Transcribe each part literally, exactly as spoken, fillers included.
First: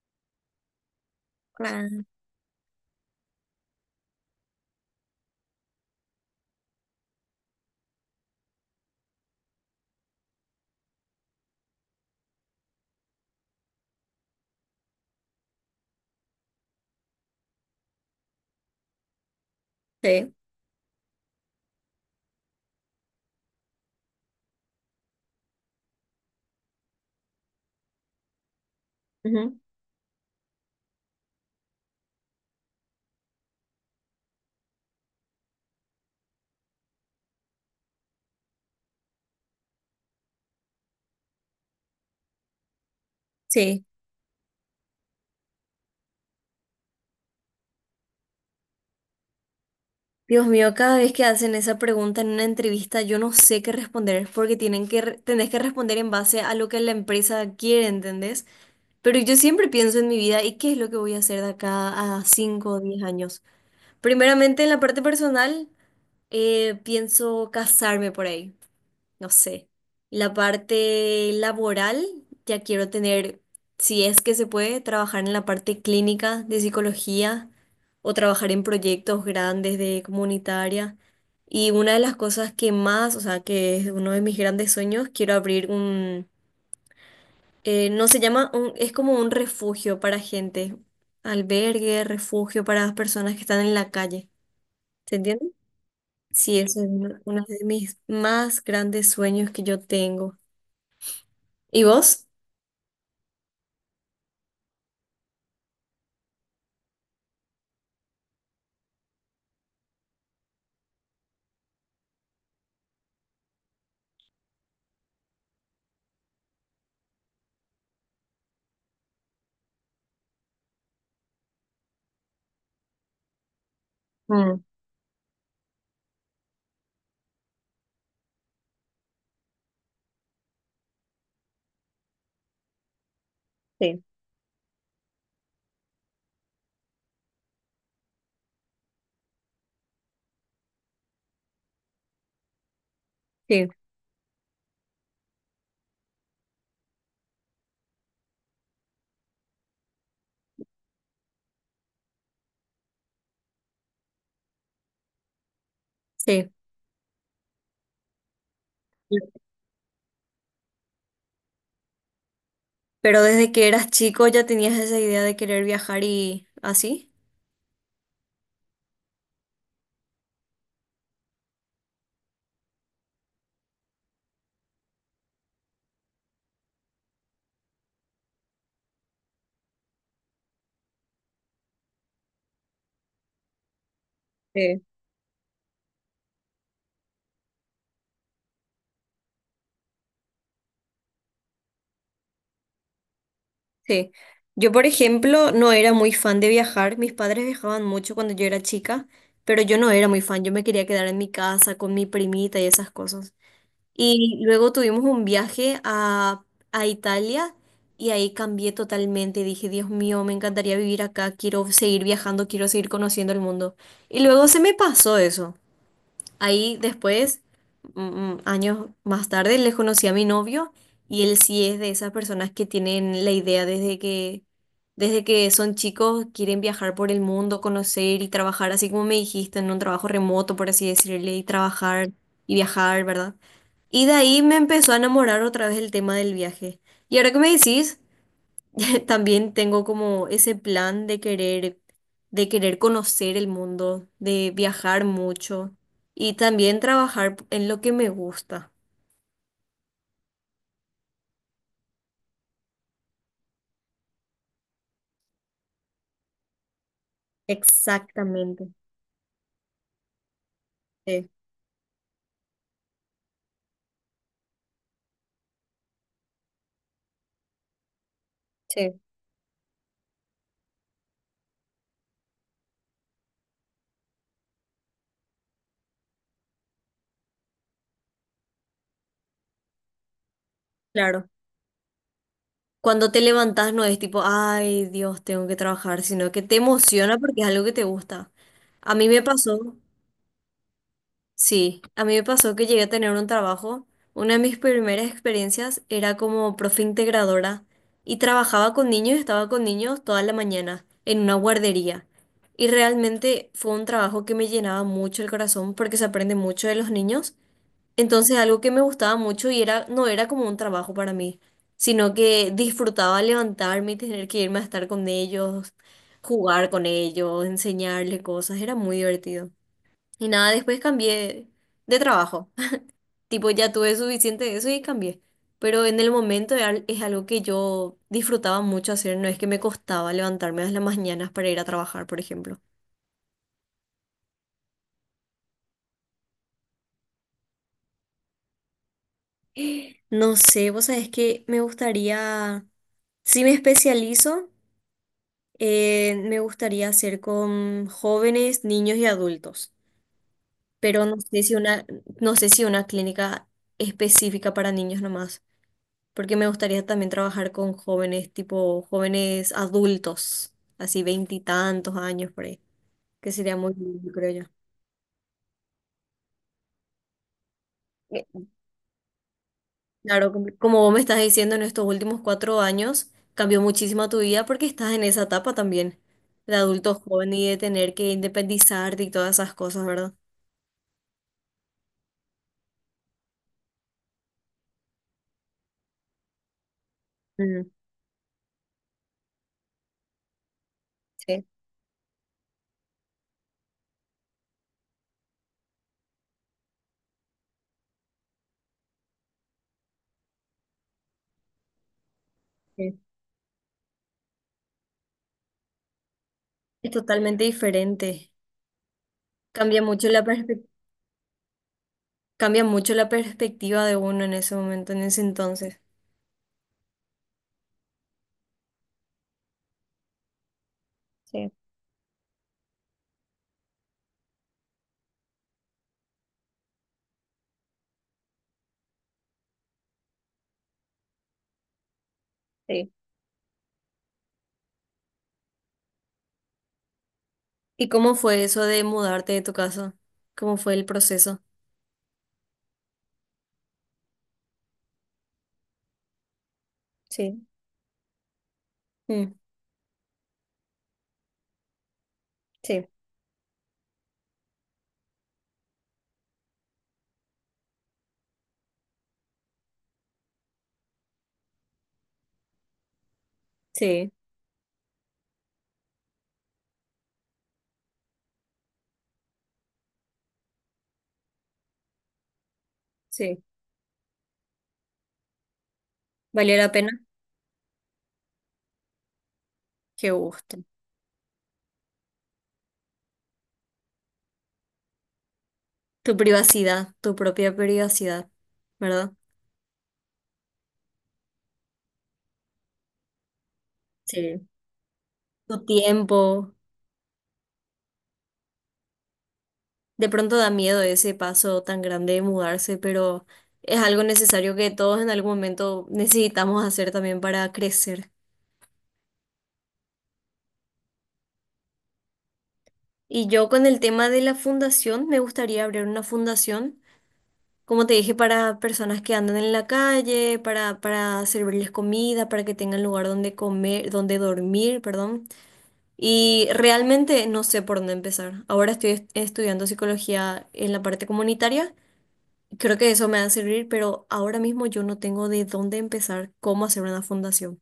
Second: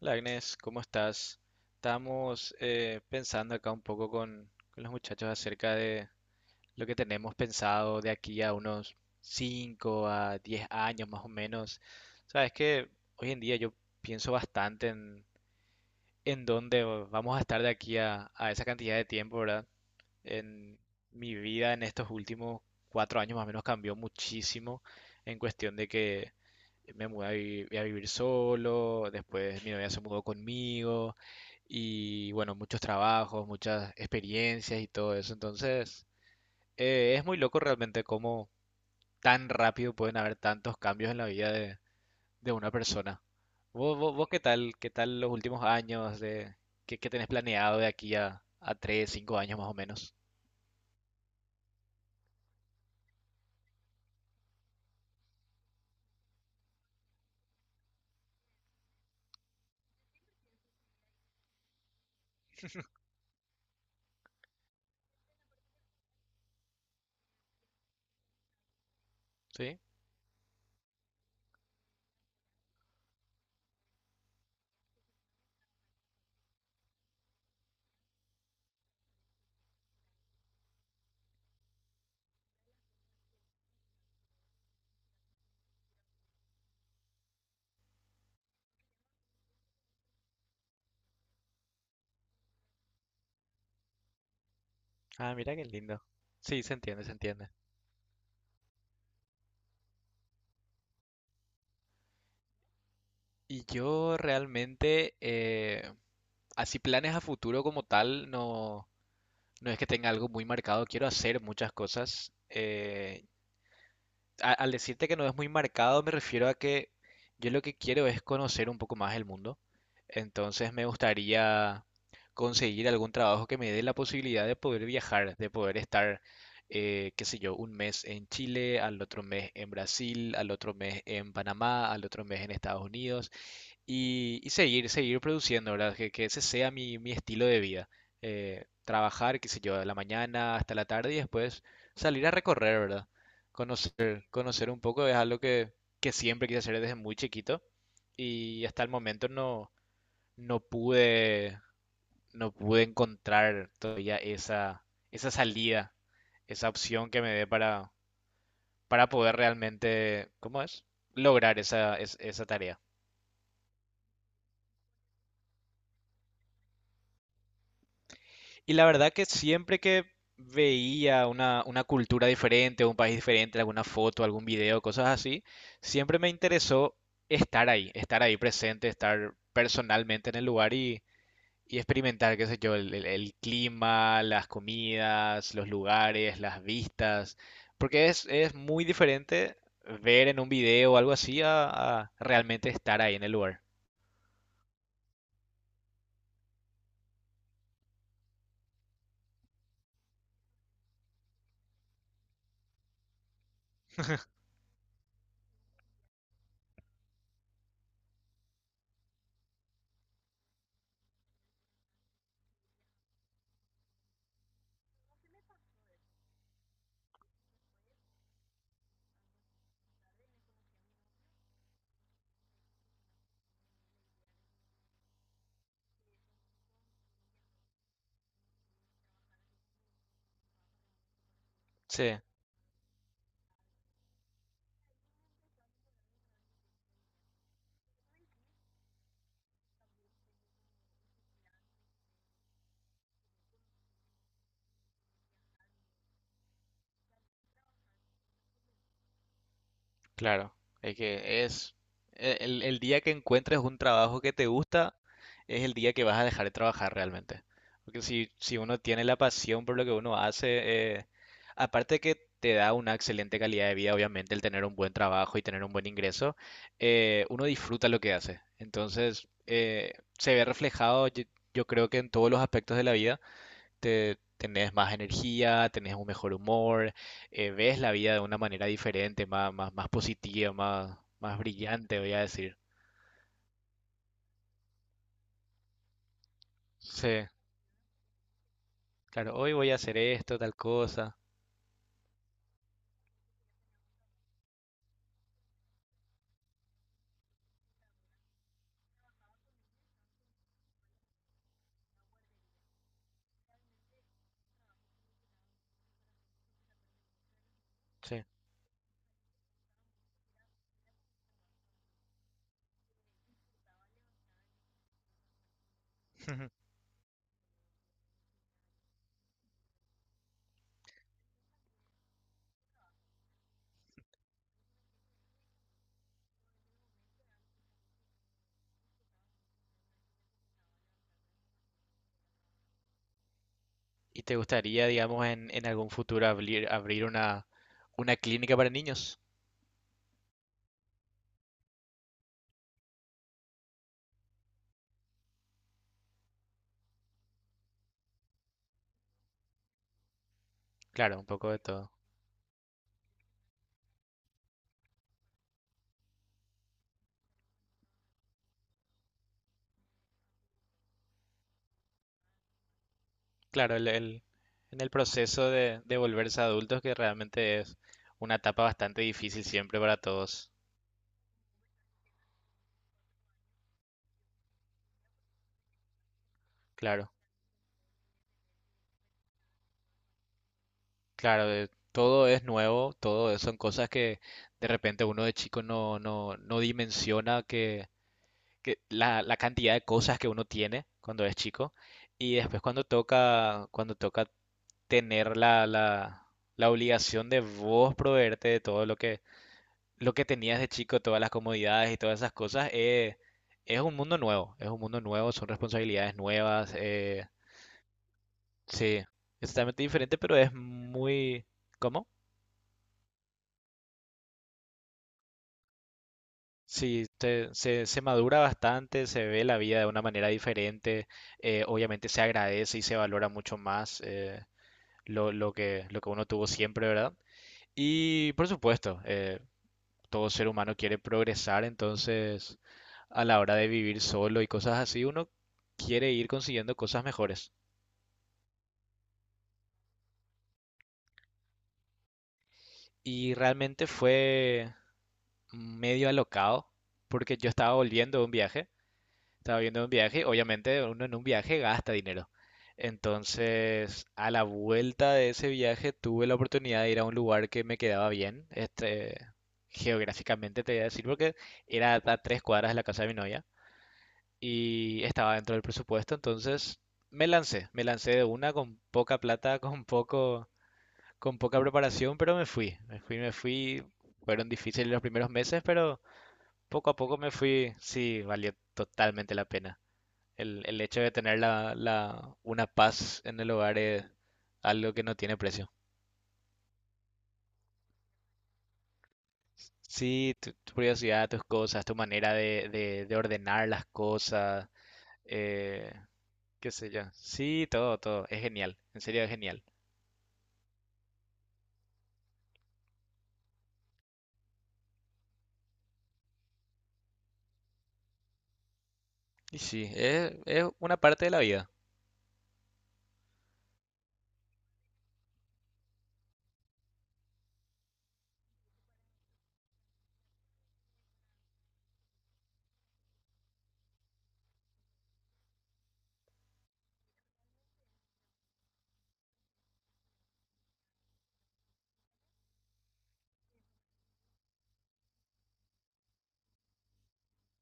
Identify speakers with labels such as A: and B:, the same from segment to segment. A: Hola Agnes, ¿cómo estás?
B: Ah,
A: Estamos eh, pensando acá un poco con, con los muchachos acerca de lo que tenemos pensado de aquí a unos cinco a diez años más o menos. Sabes que hoy en día yo pienso bastante en, en dónde vamos a estar de aquí a, a esa cantidad de tiempo, ¿verdad?
B: sí.
A: En mi vida en estos últimos cuatro años más o menos cambió muchísimo en cuestión de que me mudé a, vi- a vivir solo,
B: Ujú.
A: después mi novia se mudó conmigo y bueno, muchos trabajos, muchas experiencias y todo eso. Entonces, eh, es muy loco realmente cómo tan rápido pueden haber tantos cambios en la vida de, de una persona.
B: Sí.
A: ¿Vos, vos, vos qué tal? ¿Qué tal los últimos años de qué, qué tenés planeado de aquí a, a tres cinco años más o menos?
B: Dios mío, cada vez que hacen esa pregunta en una entrevista, yo no sé qué responder, porque tienen que, re- tenés que responder en base a lo que la empresa quiere, ¿entendés? Pero yo siempre pienso en mi vida y qué es lo que voy a hacer de acá a cinco o diez años. Primeramente, en la parte personal, eh, pienso casarme por ahí. No sé,
A: ¿Sí?
B: la parte laboral, ya quiero tener, si es que se puede, trabajar en la parte clínica de psicología o trabajar en proyectos grandes de comunitaria. Y una de las cosas que más, o sea, que es uno de mis grandes sueños, quiero abrir un, eh, no se llama, un- es como un refugio para gente, albergue, refugio para las personas que están en la calle. ¿Se
A: Ah,
B: entiende?
A: mira qué lindo.
B: Sí,
A: Sí, se
B: eso es
A: entiende, se
B: uno uno
A: entiende.
B: de mis más grandes sueños que yo tengo. ¿Y vos?
A: Y yo realmente, eh, así planes a futuro como tal, no, no es que tenga algo muy marcado. Quiero hacer muchas cosas. Eh, a- al decirte que no es muy marcado, me refiero a que yo lo que quiero es conocer un poco más el mundo. Entonces me gustaría conseguir algún trabajo que me dé la posibilidad de
B: Mm,
A: poder viajar, de poder estar, eh, qué sé yo, un mes en Chile, al otro mes en Brasil, al otro mes en Panamá, al otro mes en Estados Unidos.
B: sí,
A: Y, y seguir, seguir produciendo, ¿verdad? Que, que ese sea mi, mi estilo de vida. Eh, trabajar, qué sé yo, de la mañana hasta la tarde y después salir a recorrer, ¿verdad?
B: sí,
A: Conocer, conocer un poco es algo que, que siempre quise hacer desde muy chiquito y hasta el momento no, no pude, no pude encontrar todavía esa, esa salida,
B: sí.
A: esa opción que me dé para, para poder realmente, ¿cómo es? Lograr esa, es- esa tarea.
B: Pero desde que eras chico ya tenías esa idea de querer viajar y así.
A: Y la verdad que siempre que veía una, una cultura diferente, un país diferente, alguna foto, algún video, cosas así, siempre me interesó estar ahí, estar ahí presente, estar personalmente en el lugar y, y experimentar, qué sé yo, el, el- el clima, las
B: Sí,
A: comidas, los lugares, las vistas, porque es, es muy diferente ver en un video o algo así a, a realmente estar ahí en el lugar.
B: sí. Yo, por ejemplo, no era muy fan de viajar. Mis padres viajaban mucho cuando yo era chica, pero yo no era muy fan. Yo me quería quedar en mi casa con mi primita y esas cosas. Y luego tuvimos un viaje a, a Italia y ahí cambié totalmente. Dije, Dios mío, me encantaría vivir acá. Quiero seguir viajando, quiero seguir conociendo el mundo. Y luego se me pasó eso. Ahí después, mm, mm, años más tarde, le conocí a mi novio y él sí es de esas personas que tienen la idea desde que, desde que son chicos, quieren viajar por el mundo, conocer y trabajar, así como me dijiste, en un trabajo remoto, por así decirle, y trabajar
A: Sí.
B: y viajar, ¿verdad? Y de ahí me empezó a enamorar otra vez el tema del viaje. Y ahora que me decís, también tengo como ese plan de querer, de querer conocer el mundo, de viajar mucho y también trabajar en lo que me gusta.
A: Claro, es que es e- el, el día que encuentres un trabajo que te gusta, es el día que vas a dejar de trabajar realmente. Porque si, si
B: Exactamente.
A: uno tiene la pasión por lo que uno hace, eh,
B: Sí,
A: aparte que te da una excelente calidad de vida, obviamente, el tener un buen trabajo y tener un buen ingreso, eh, uno disfruta lo que hace.
B: sí.
A: Entonces, eh, se ve reflejado, yo yo creo que en todos los aspectos de la vida te, tenés más energía, tenés un mejor humor, eh, ves la vida de una manera diferente, más, más, más positiva, más,
B: Claro.
A: más brillante, voy a decir.
B: Cuando te levantas no es tipo, ay, Dios, tengo que trabajar, sino que te emociona
A: Sí,
B: porque es algo que te gusta. A mí me
A: claro, hoy voy
B: pasó.
A: a hacer esto, tal cosa.
B: Sí, a mí me pasó que llegué a tener un trabajo. Una de mis primeras experiencias era como profe integradora y trabajaba con niños, estaba con niños toda la mañana en una guardería. Y realmente fue un trabajo que me llenaba mucho el corazón porque se aprende mucho de los niños.
A: Sí.
B: Entonces algo que me gustaba mucho y era, no era como un trabajo para mí, sino que disfrutaba levantarme y tener que irme a estar con ellos, jugar con ellos, enseñarles cosas. Era muy divertido. Y nada, después cambié de trabajo. Tipo, ya tuve suficiente de eso y cambié. Pero en el momento era al- es algo que yo disfrutaba mucho hacer. No es que me costaba levantarme a las mañanas para ir a trabajar, por ejemplo.
A: ¿Y te gustaría, digamos, en, en algún futuro abrir, abrir una, una clínica para niños?
B: No sé, vos sabés que me gustaría, si me especializo, eh, me gustaría hacer con jóvenes, niños y adultos. Pero no
A: Claro, un
B: sé
A: poco
B: si
A: de
B: una,
A: todo.
B: no sé si una clínica específica para niños nomás. Porque me gustaría también trabajar con jóvenes, tipo jóvenes adultos, así veintitantos años por ahí, que sería muy
A: Claro, el,
B: lindo,
A: el-
B: creo yo.
A: en el proceso de, de volverse adultos, que realmente es una
B: Eh,
A: etapa bastante difícil siempre para
B: Claro, como
A: todos.
B: como vos me estás diciendo, en estos últimos cuatro años cambió muchísimo tu vida porque estás en esa etapa también, de adulto
A: Claro.
B: joven y de tener que independizarte y todas esas cosas, ¿verdad?
A: Claro, eh, todo es nuevo, todo es- son cosas que de repente uno de chico no, no, no dimensiona
B: Mm,
A: que, que la, la cantidad de cosas que uno tiene cuando es
B: sí,
A: chico y después cuando toca, cuando toca tener la, la, la obligación de vos proveerte de todo lo que, lo que tenías de chico, todas las comodidades y todas esas cosas,
B: sí.
A: eh, es un mundo nuevo, es un mundo nuevo, son responsabilidades nuevas,
B: Es
A: eh,
B: totalmente diferente.
A: sí, es
B: Cambia
A: totalmente
B: mucho
A: diferente,
B: la
A: pero es
B: perspe-
A: muy... ¿Cómo?
B: Cambia mucho la perspectiva de uno en ese momento, en ese entonces.
A: Sí, te- se, se madura bastante, se ve la vida de una manera diferente,
B: Sí,
A: eh, obviamente se agradece y se valora mucho más eh, lo, lo que, lo que uno tuvo siempre, ¿verdad? Y por supuesto, eh, todo ser humano quiere progresar, entonces
B: sí.
A: a la hora de vivir solo y cosas así, uno quiere ir consiguiendo cosas mejores.
B: ¿Y cómo fue eso de mudarte de tu casa? ¿Cómo fue el proceso?
A: Y realmente fue medio alocado porque
B: Sí,
A: yo estaba volviendo de un viaje.
B: mm,
A: Estaba viendo un viaje, obviamente uno en un viaje gasta dinero.
B: sí,
A: Entonces, a la vuelta de ese viaje tuve la oportunidad de ir a un lugar que me quedaba bien, este, geográficamente te voy a decir, porque era a tres cuadras de la casa de mi novia
B: sí,
A: y estaba dentro del presupuesto, entonces me lancé, me lancé de una con poca plata, con poco, con poca preparación, pero me fui, me fui, me
B: sí.
A: fui. Fueron difíciles los primeros meses, pero
B: ¿Valió la
A: poco a
B: pena?
A: poco me fui, sí, valió totalmente la pena.
B: Qué gusto.
A: El, el hecho de tener la, la, una paz en el hogar es algo que no tiene precio.
B: Tu privacidad, tu propia privacidad, ¿verdad?
A: Sí, tu, tu curiosidad, tus cosas, tu manera de, de- de ordenar las
B: Sí.
A: cosas,
B: Tu
A: eh,
B: tiempo.
A: qué sé yo. Sí, todo, todo. Es genial. En serio, es genial.
B: De pronto da miedo ese paso tan grande de mudarse, pero es algo necesario que todos en algún momento necesitamos hacer también para crecer.
A: Y sí, es, es una parte de la vida.
B: Y yo con el tema de la fundación, me gustaría abrir una fundación. Como te dije, para personas que andan en la calle, para, para servirles comida, para que tengan lugar donde comer, donde dormir, perdón. Y realmente no sé por dónde empezar. Ahora estoy est- estudiando psicología en la parte comunitaria. Creo que eso me va a servir, pero ahora mismo yo no tengo de dónde empezar cómo hacer una fundación.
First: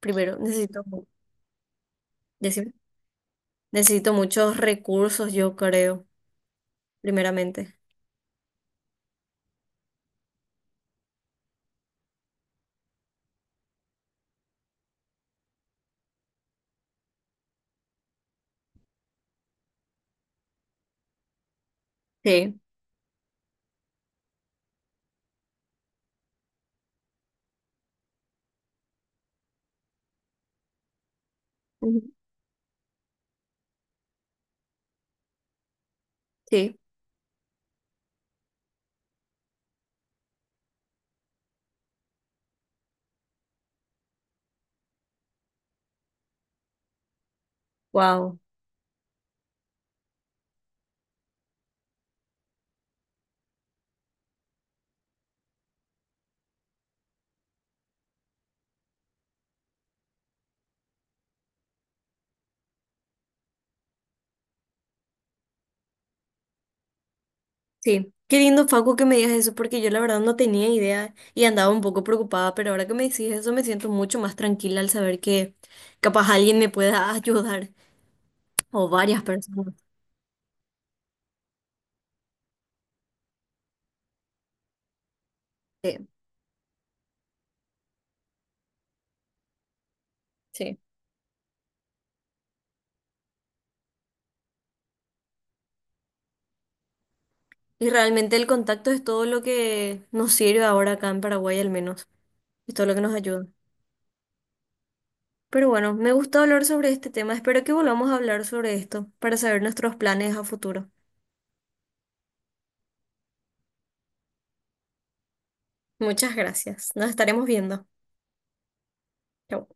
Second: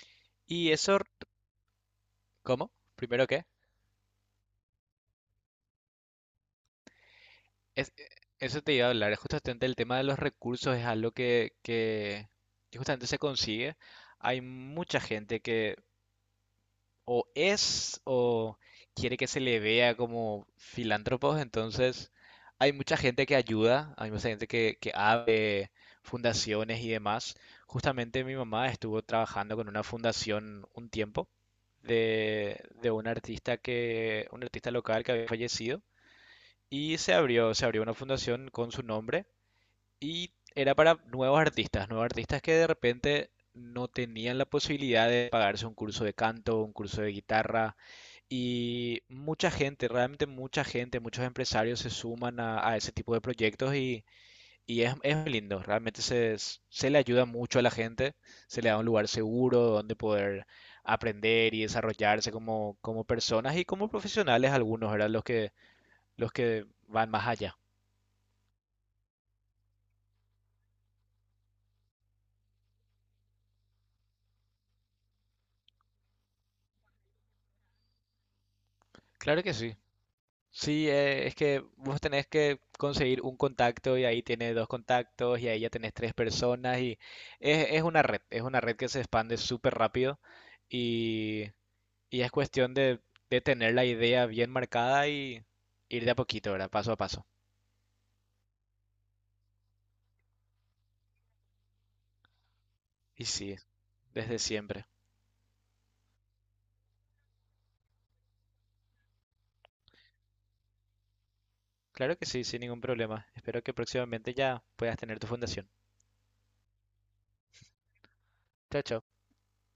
B: Primero,
A: ¿Y
B: necesito,
A: eso,
B: mu-
A: cómo?
B: decime.
A: ¿Primero qué?
B: Necesito muchos recursos, yo creo, primeramente.
A: Es, eh, Eso te iba a hablar. Justamente el tema de los recursos es algo que, que que justamente se consigue. Hay mucha gente que o es o quiere que se le vea como filántropos, entonces
B: Sí.
A: hay mucha gente que ayuda, hay mucha gente que, que abre fundaciones y demás. Justamente mi mamá estuvo trabajando con una fundación un tiempo
B: Ujú.
A: de, de un artista que, un artista local que había fallecido
B: Sí.
A: y se abrió, se abrió una fundación con su nombre y era para nuevos artistas, nuevos artistas que de repente no tenían la posibilidad de pagarse un curso de canto, un curso de guitarra.
B: Wow.
A: Y mucha gente, realmente mucha gente, muchos empresarios se suman a, a ese tipo de proyectos y, y es, es muy lindo. Realmente se, se le ayuda mucho a la gente, se le da un lugar seguro donde poder aprender y desarrollarse como, como personas y como profesionales algunos, eran Los que, los que van más allá.
B: Sí, qué lindo, Facu, que me digas eso, porque yo la verdad no tenía idea y andaba un poco preocupada, pero ahora que me decís eso me siento mucho más tranquila al saber que capaz alguien me pueda ayudar, o varias
A: Claro que
B: personas.
A: sí. Sí, eh, es que vos tenés que conseguir un contacto y ahí tienes dos contactos y ahí ya tenés
B: Sí,
A: tres personas y es, es una red, es una red que se expande súper rápido
B: sí.
A: y, y es cuestión de, de tener la idea bien marcada y ir de a poquito, ¿verdad? Paso a paso.
B: Y realmente el contacto es todo lo que nos sirve ahora acá en Paraguay, al menos, es todo lo que nos
A: Y
B: ayuda.
A: sí, desde siempre.
B: Pero bueno, me gusta hablar sobre este tema, espero que volvamos a hablar sobre esto para saber nuestros planes a futuro.
A: Claro que sí, sin ningún problema. Espero que próximamente ya puedas tener tu fundación.
B: Muchas gracias, nos estaremos viendo.
A: Chao, chao.
B: Chau.